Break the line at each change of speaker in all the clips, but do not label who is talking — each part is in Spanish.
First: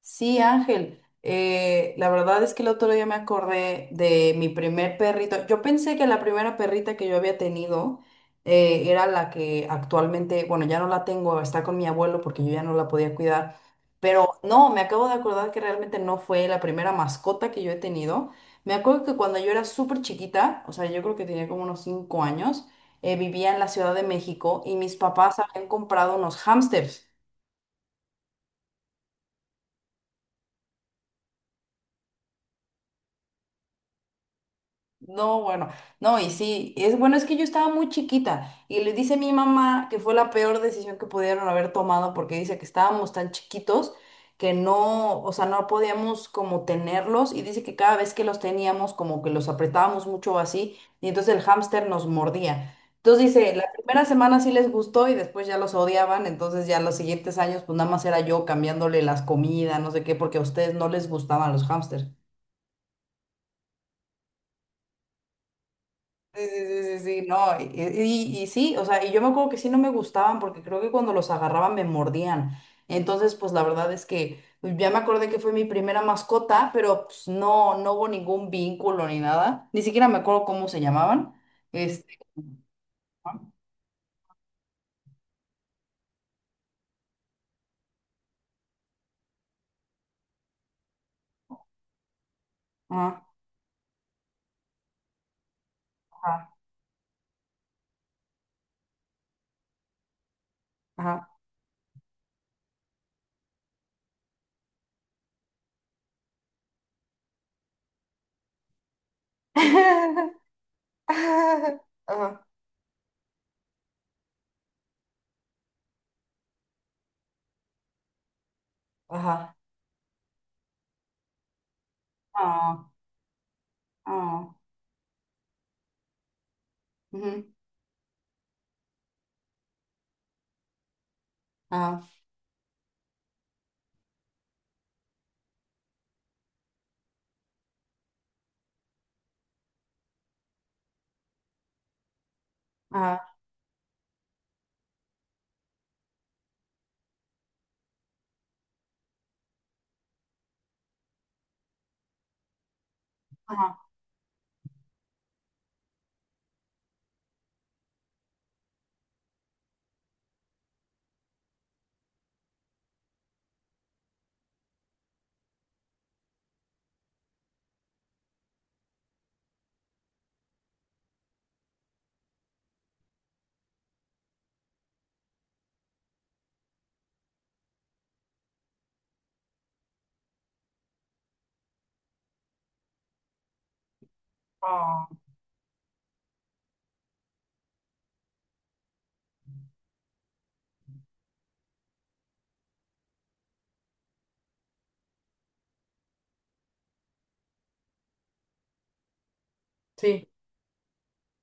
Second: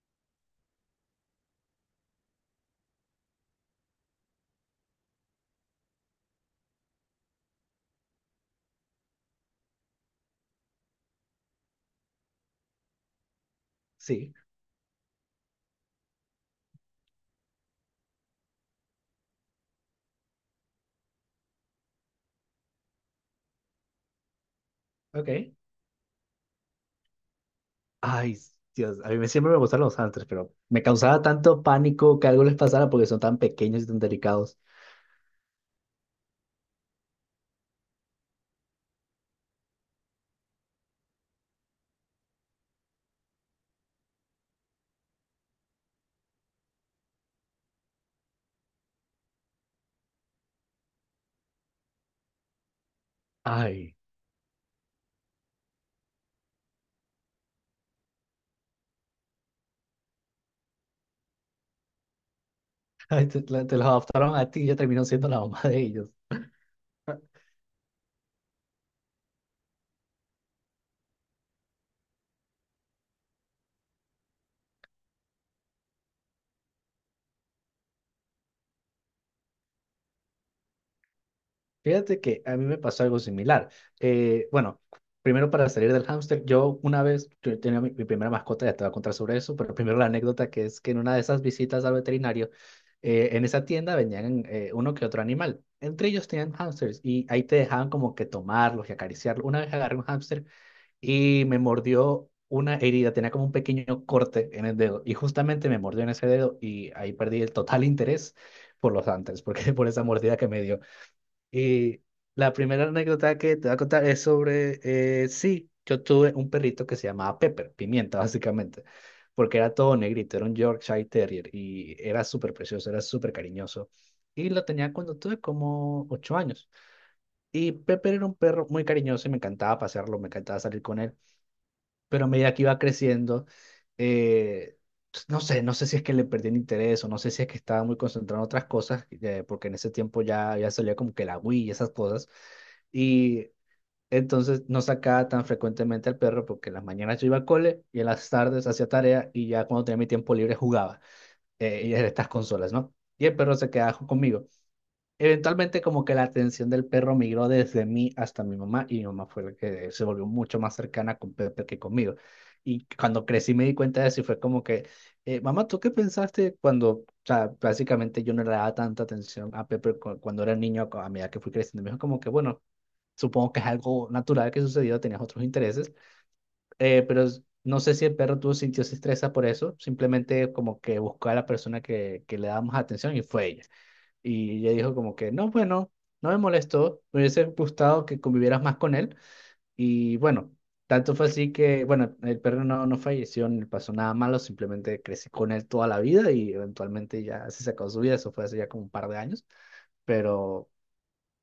Sí, Ángel, la verdad es que el otro día me acordé de mi primer perrito. Yo pensé que la primera perrita que yo había tenido era la que actualmente, bueno, ya no la tengo, está con mi abuelo porque yo ya no la podía cuidar.
Sí,
Pero no, me acabo de acordar que realmente no fue la primera mascota que yo he tenido. Me acuerdo que cuando yo era súper chiquita, o sea, yo creo que tenía como unos 5 años, vivía en la Ciudad de México y mis papás
ok.
habían comprado unos hámsters.
Ay, Dios, siempre me gustan los ángeles, pero me causaba tanto pánico que algo les pasara porque son tan pequeños y tan delicados.
No, bueno, no, y sí, es bueno, es que yo estaba muy chiquita y le dice mi mamá que fue la peor decisión que pudieron haber tomado porque dice que estábamos tan chiquitos que no, o sea, no podíamos como tenerlos y dice que cada vez que los teníamos como que los apretábamos mucho así y entonces el hámster nos mordía. Entonces dice, la
Ay,
primera semana sí les gustó y después ya los odiaban, entonces ya los siguientes años pues nada más era yo cambiándole las comidas, no sé qué, porque a ustedes no les gustaban los hámsters.
ay, te los adoptaron a ti y ya terminó siendo la mamá de ellos.
Sí, sí, sí, sí, sí, no, y, y sí, o sea, y yo me acuerdo que sí no me gustaban porque creo que cuando los agarraban me mordían. Entonces, pues la verdad es que pues, ya me acordé que fue mi primera mascota, pero pues no, no hubo ningún vínculo ni nada. Ni siquiera me acuerdo cómo se llamaban. Este,
Fíjate que a mí me pasó algo similar. Bueno, primero para salir del hámster, yo tenía mi primera mascota, ya te voy a contar sobre eso, pero primero la anécdota, que es que en una de esas visitas al veterinario,
ajá,
en esa tienda venían uno que otro animal. Entre ellos
ajá,
tenían hámsters y ahí te dejaban como que tomarlos y acariciarlos. Una vez agarré un hámster
ajá.
y me mordió. Una herida, tenía como un pequeño corte en el dedo y justamente me mordió en ese dedo y ahí perdí el total interés por los hámsters, porque por esa mordida que me dio. Y
Ajá,
la primera anécdota que te voy a contar es sobre, sí, yo tuve un perrito que se llamaba Pepper, pimienta básicamente,
ajá,
porque era todo negrito, era un Yorkshire Terrier y era súper
ah,
precioso, era súper cariñoso. Y
ah,
lo tenía cuando tuve como ocho años.
ujú,
Y Pepper era un perro muy cariñoso y me encantaba pasearlo, me encantaba salir con él,
ajá,
pero a medida que iba creciendo, eh, pues, no sé, no sé si es que le perdí el interés o no sé si es que estaba muy concentrado en otras cosas, porque en ese tiempo ya salía como que la Wii y esas cosas
ajá,
y entonces no sacaba tan frecuentemente al perro, porque en las mañanas yo iba al cole y en las tardes hacía tarea y ya cuando tenía mi tiempo libre jugaba y en estas consolas, ¿no? Y el perro se
ajá,
quedaba conmigo. Eventualmente, como que la atención del perro migró desde mí hasta mi mamá, y mi mamá fue la que se volvió mucho más cercana con Pepe que conmigo. Y cuando crecí me di cuenta de eso y fue como que, mamá, ¿tú qué pensaste cuando, o sea, básicamente yo no le daba tanta atención a Pepe cuando era niño, a medida que fui creciendo? Me dijo como que, bueno, supongo que es algo natural que sucedió, tenías otros intereses, pero no sé si el perro tuvo sintió se estresa por eso, simplemente como que buscó a la persona que le daba más atención, y fue ella. Y ella dijo
ah,
como que, no, bueno, no me molestó, me hubiese gustado que convivieras más con él. Y bueno, tanto fue así que, bueno, el perro no, no falleció, ni le pasó nada malo, simplemente crecí con él toda la vida y eventualmente ya se sacó su vida, eso fue hace ya como un par de años,
sí,
pero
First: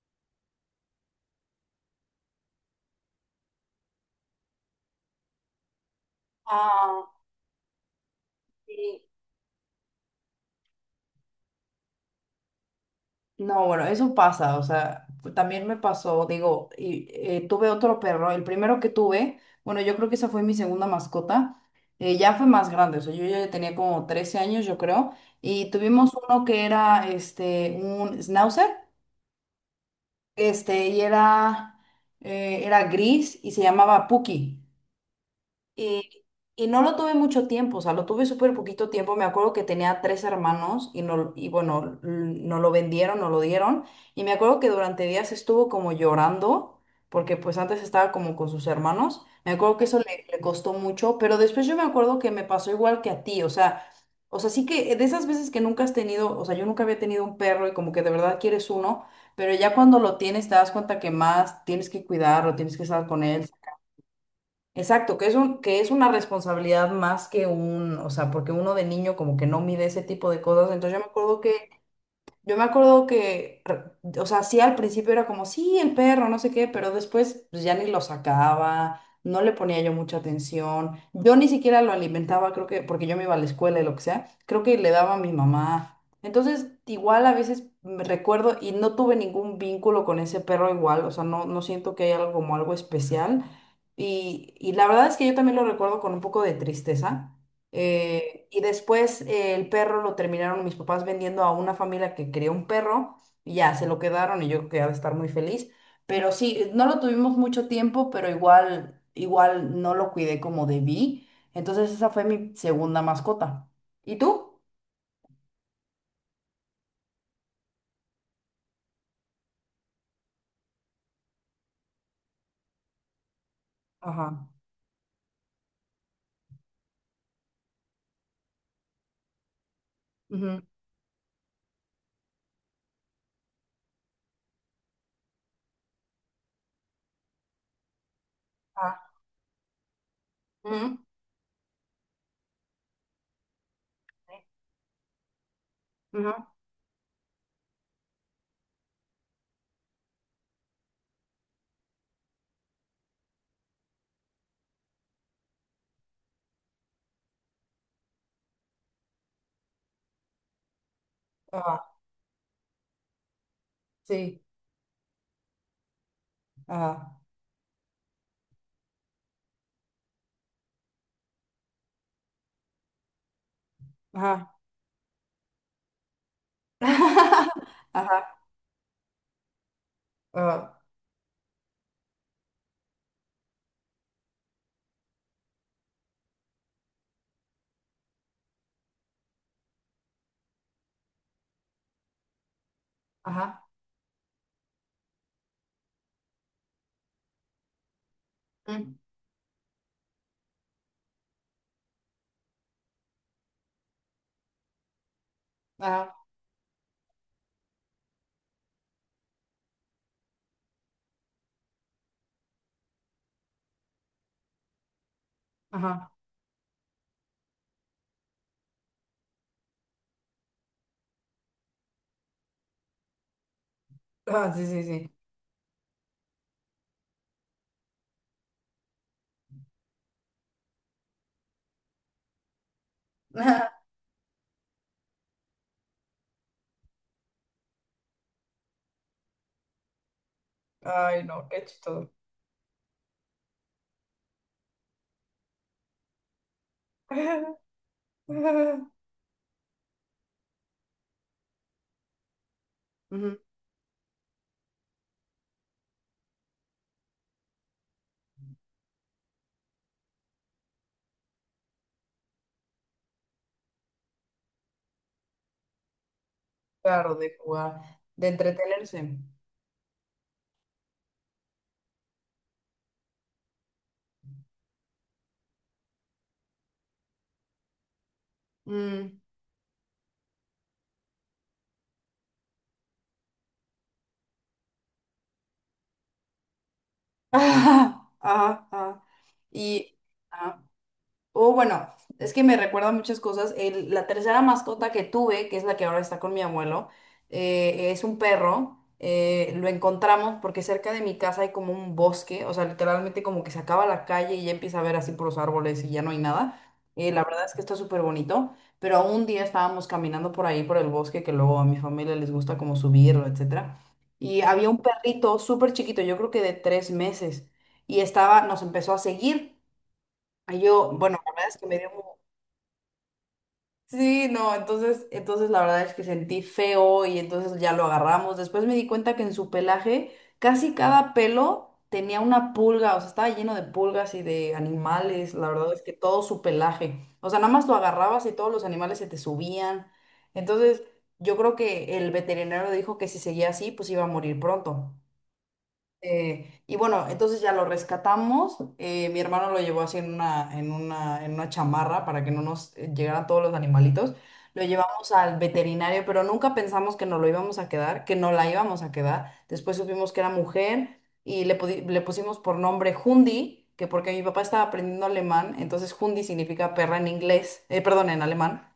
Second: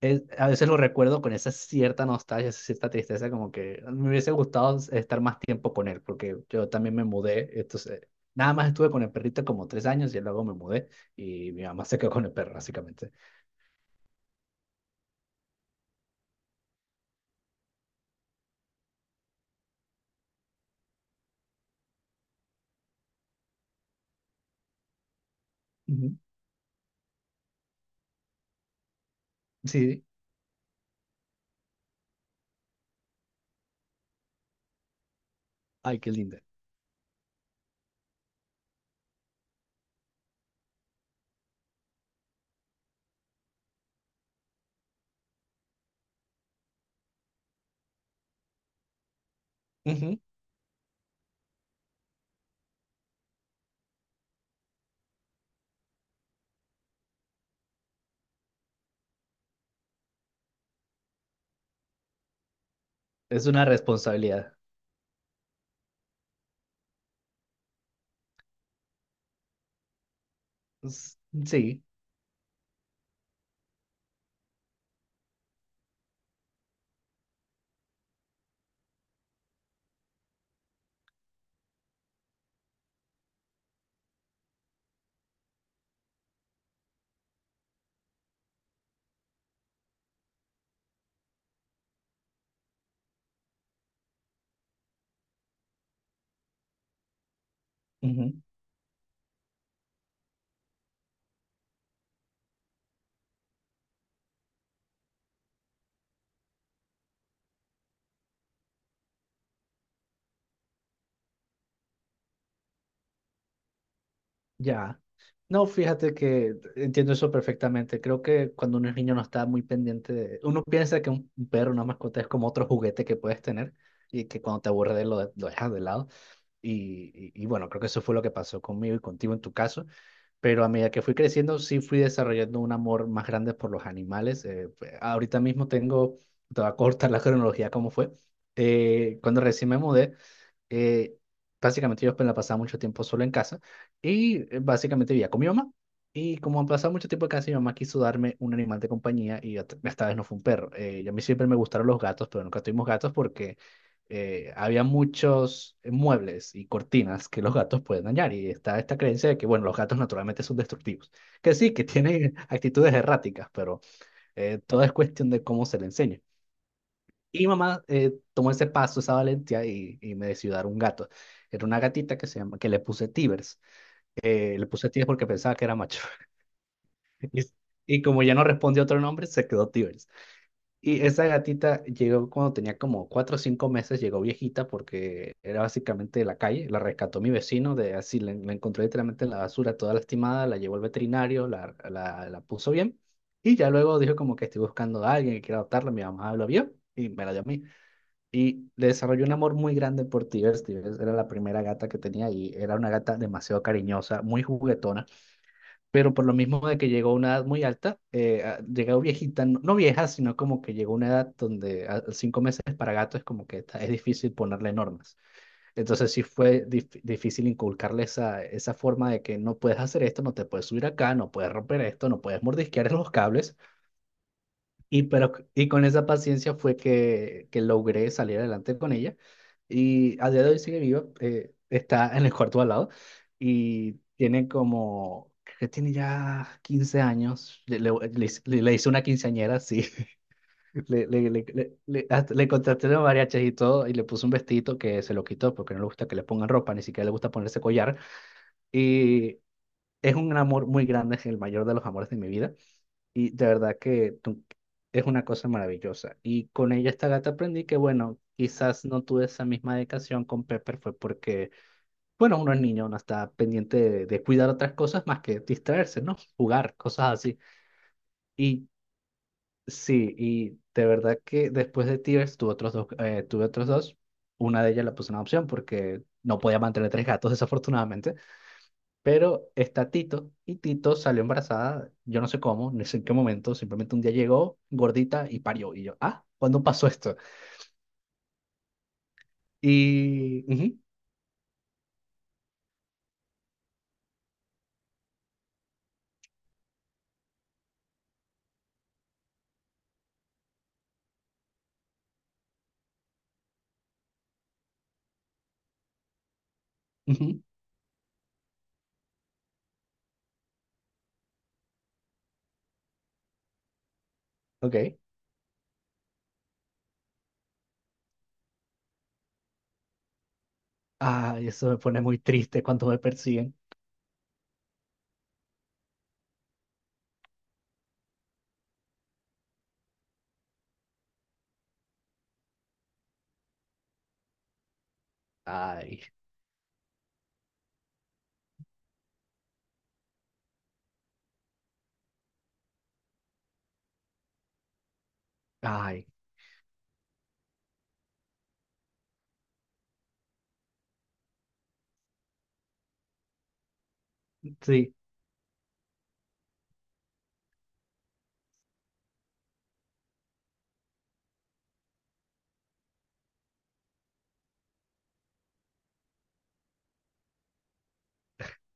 a veces lo recuerdo con esa cierta nostalgia, esa cierta tristeza, como que me hubiese gustado estar más tiempo con él, porque yo también me
ah,
mudé, entonces nada más estuve
sí.
con el perrito como tres años y luego me mudé y mi mamá se quedó con el perro, básicamente.
No, bueno, eso pasa, o sea, también me pasó, digo, y, tuve otro perro, el primero que tuve, bueno, yo creo que esa fue mi segunda mascota, ya fue más grande, o sea, yo ya tenía como 13 años, yo creo, y tuvimos
Ujú.
uno que era, este, un schnauzer,
Sí,
este, y era, era gris y se llamaba Puki.
ay, qué
Y,
linda.
y no lo tuve mucho tiempo, o sea, lo tuve súper poquito tiempo. Me acuerdo que tenía 3 hermanos y, no, y bueno, no lo vendieron, no lo dieron. Y me acuerdo que durante días estuvo como llorando, porque pues antes estaba como con sus hermanos. Me acuerdo que eso
Ujú.
le, le costó mucho, pero después yo me acuerdo que me pasó igual que a ti, o sea, sí que de esas veces que nunca has tenido, o sea, yo nunca había tenido un perro y como que de verdad quieres uno, pero ya cuando lo tienes te das cuenta que más tienes que cuidarlo, tienes que estar con
Es
él.
una responsabilidad.
Exacto, que es un, que es una responsabilidad más que un, o sea, porque uno de niño como que no mide ese tipo de cosas. Entonces yo me
S-
acuerdo que
Sí.
yo me acuerdo que, re- o sea, sí al principio era como, sí, el perro, no sé qué, pero después pues, ya ni lo sacaba, no le ponía yo mucha atención, yo ni siquiera lo alimentaba, creo que, porque yo me iba a la escuela y lo que sea, creo que le daba a mi mamá. Entonces, igual a veces me recuerdo y no tuve ningún vínculo con ese perro igual, o sea, no, no siento que haya algo como algo especial. Y la verdad es que yo también lo recuerdo con un poco de tristeza
Ujú.
y después el perro lo terminaron mis papás vendiendo a una familia que quería un perro y ya se lo quedaron y yo creo que ha de estar muy feliz. Pero sí, no lo tuvimos mucho tiempo, pero igual, igual no lo cuidé como debí. Entonces esa fue mi segunda mascota. ¿Y tú?
Ya. No, fíjate que entiendo eso perfectamente. Creo que cuando uno es niño no está muy pendiente de... Uno piensa que un perro, una mascota es como otro juguete que puedes tener, y que
Ajá.
cuando te aburre de él lo dejas de lado. Y bueno, creo que eso fue lo que pasó conmigo y contigo en tu caso.
Ujú.
Pero a medida que fui creciendo, sí fui desarrollando un amor más grande por los animales. Pues, ahorita mismo tengo, te voy a cortar la cronología como fue.
Ah.
Cuando recién me mudé,
Ujú,
eh, básicamente yo pues, la pasaba mucho tiempo solo en casa, y básicamente vivía con mi mamá.
ujú,
Y como pasaba mucho tiempo en casa, mi mamá quiso darme un animal de compañía, y esta vez no fue un perro. Y a mí siempre me gustaron los gatos, pero nunca tuvimos gatos porque había muchos muebles y cortinas que los gatos pueden dañar. Y está esta creencia de que, bueno, los gatos naturalmente son destructivos. Que sí,
ajá.
que tienen actitudes erráticas, pero
Sí.
todo es cuestión de cómo se le enseña.
Ajá.
Y mamá tomó ese paso, esa valentía, y me decidió dar un gato. Era una gatita que que le puse Tibers.
Ajá.
Le puse Tibers porque pensaba que era macho. Y como ya
Ajá.
no respondió otro nombre, se quedó Tibers.
Ajá.
Y esa gatita llegó cuando tenía como cuatro o cinco meses, llegó viejita porque era básicamente de la calle. La rescató mi vecino, de así la encontró literalmente en la basura, toda lastimada, la llevó al veterinario, la puso bien. Y
Ajá.
ya luego dijo como que estoy buscando a alguien que quiera adoptarla. Mi mamá lo vio y me la dio a mí. Y le
Mm,
desarrollé un amor muy grande por Tigers. Tigers era la primera gata que tenía y era una gata demasiado cariñosa, muy juguetona,
ajá.
pero por lo mismo de que llegó a una edad muy alta, llegó viejita, no, no vieja, sino como que llegó a una edad donde cinco meses para gato es como que es difícil ponerle normas. Entonces
Ajá.
sí fue difícil inculcarle esa forma de que no puedes hacer esto, no te puedes subir acá, no puedes romper esto, no puedes mordisquear los cables.
Ah, sí, sí,
Y,
sí.
pero, y con esa paciencia fue que logré salir adelante con ella. Y a día de hoy sigue viva, está en el cuarto al lado y tiene como, creo que tiene ya 15 años. Le hice una quinceañera, sí.
Ay, no, qué chistoso.
Hasta le contraté los mariachis y todo y le puse un vestidito que se lo quitó porque no le gusta que le pongan ropa, ni siquiera le gusta ponerse collar. Y es un amor muy grande, es el mayor de los amores de mi vida. Y
Ujú.
de verdad que es una cosa maravillosa. Y con ella, esta gata, aprendí que, bueno, quizás no tuve esa misma dedicación con Pepper, fue porque, bueno, uno es niño, uno está pendiente de cuidar otras cosas más que distraerse, ¿no? Jugar, cosas
Claro, de
así.
jugar, de
Y
entretenerse.
sí, y de verdad que después de Tears tuve otros dos, tuve otros dos. Una de ellas la puse en adopción porque no podía mantener tres gatos, desafortunadamente.
Mm.
Pero está Tito, y Tito salió embarazada, yo no sé cómo, no sé en qué momento, simplemente un día llegó gordita y parió. Y yo, ah, ¿cuándo pasó esto?
Ajá, ajá. Y,
Y,
ah,
ujú,
o bueno, es que me recuerda muchas cosas. La tercera mascota que tuve, que es la que ahora está con mi abuelo, es un perro. Lo encontramos porque cerca de mi casa hay como un bosque, o sea, literalmente como que se acaba la calle y ya empieza a ver así por los árboles y ya no hay nada. La
ujú,
verdad es que está súper bonito, pero un día estábamos caminando por ahí, por el bosque, que luego a mi familia les gusta como subirlo, etcétera. Y había un
ok.
perrito súper chiquito, yo creo que de 3 meses, y estaba, nos empezó a seguir. Ay, yo, bueno, la verdad
Ay,
es que
eso me
me dio...
pone
mu-
muy triste cuando me persiguen.
Sí, no, entonces, entonces la verdad es que sentí feo y entonces ya lo agarramos. Después me di cuenta que en su pelaje casi cada pelo tenía una pulga, o sea, estaba lleno de pulgas y de animales, la verdad es que
Ay,
todo su pelaje. O sea, nada más lo agarrabas y todos los animales se te subían. Entonces, yo creo que el veterinario dijo que si seguía así, pues iba a morir pronto.
ay,
Y bueno, entonces ya lo rescatamos. Eh, mi hermano lo llevó así en una, en una chamarra para que no nos llegaran todos los animalitos. Lo
sí,
llevamos al veterinario, pero nunca pensamos que nos lo íbamos a quedar, que no la íbamos a quedar. Después supimos que era mujer y le, le pusimos por nombre Hundi, que porque mi papá estaba aprendiendo alemán, entonces Hundi significa perra en inglés, perdón, en alemán.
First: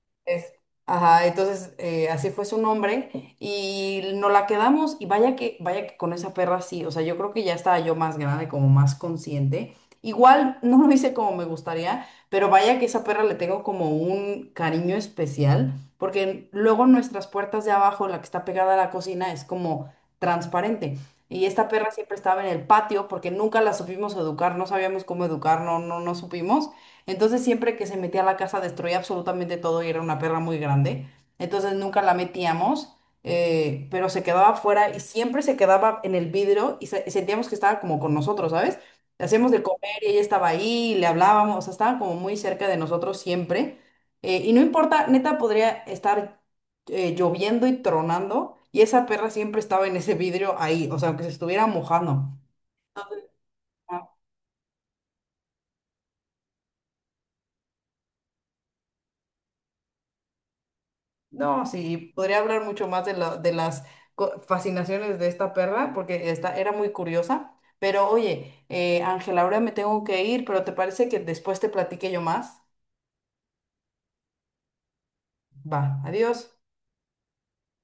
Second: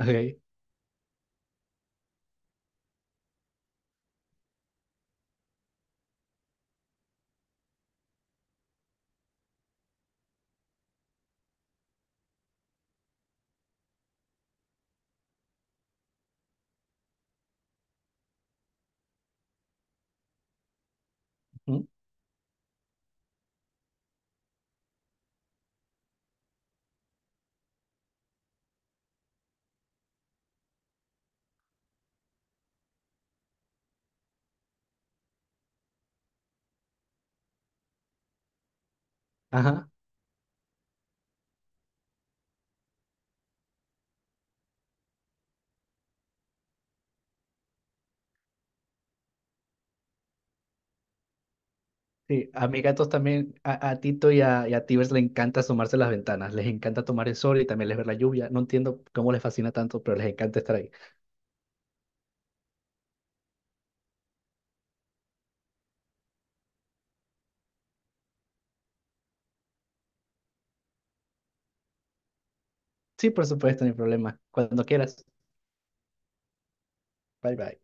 ok.
Es- ajá, entonces así fue su nombre y nos la quedamos y vaya que con esa perra sí, o sea, yo creo que ya estaba yo más grande, como más consciente. Igual no lo hice como me gustaría, pero vaya que esa perra le tengo como un cariño especial, porque luego nuestras puertas de abajo, la que está pegada a la cocina, es como transparente. Y esta
Ujú.
perra siempre estaba en el patio porque nunca la supimos educar, no sabíamos cómo educar, no, no, no supimos. Entonces siempre que se metía a la casa destruía absolutamente todo y era una perra muy grande. Entonces nunca la metíamos, pero se quedaba afuera y siempre se quedaba en el vidrio y sentíamos que estaba como con nosotros, ¿sabes? Le hacíamos de
Ajá.
comer y ella estaba ahí, y le hablábamos, o sea, estaba como muy cerca de nosotros siempre. Y no importa, neta podría estar lloviendo y tronando y esa perra siempre estaba en ese vidrio ahí, o sea, aunque se estuviera mojando.
Sí, a mis gatos también, a Tito y a Tibers le encanta asomarse a las ventanas, les encanta tomar el sol y también les ver la lluvia. No entiendo cómo les fascina tanto, pero les encanta estar ahí.
No, sí, podría hablar mucho más de, de las fascinaciones de esta perra, porque esta era muy curiosa. Pero oye, Ángela, ahora me tengo que ir, pero ¿te parece que después te platique yo más?
Sí, por supuesto, no hay problema. Cuando quieras.
Va, adiós.
Bye bye.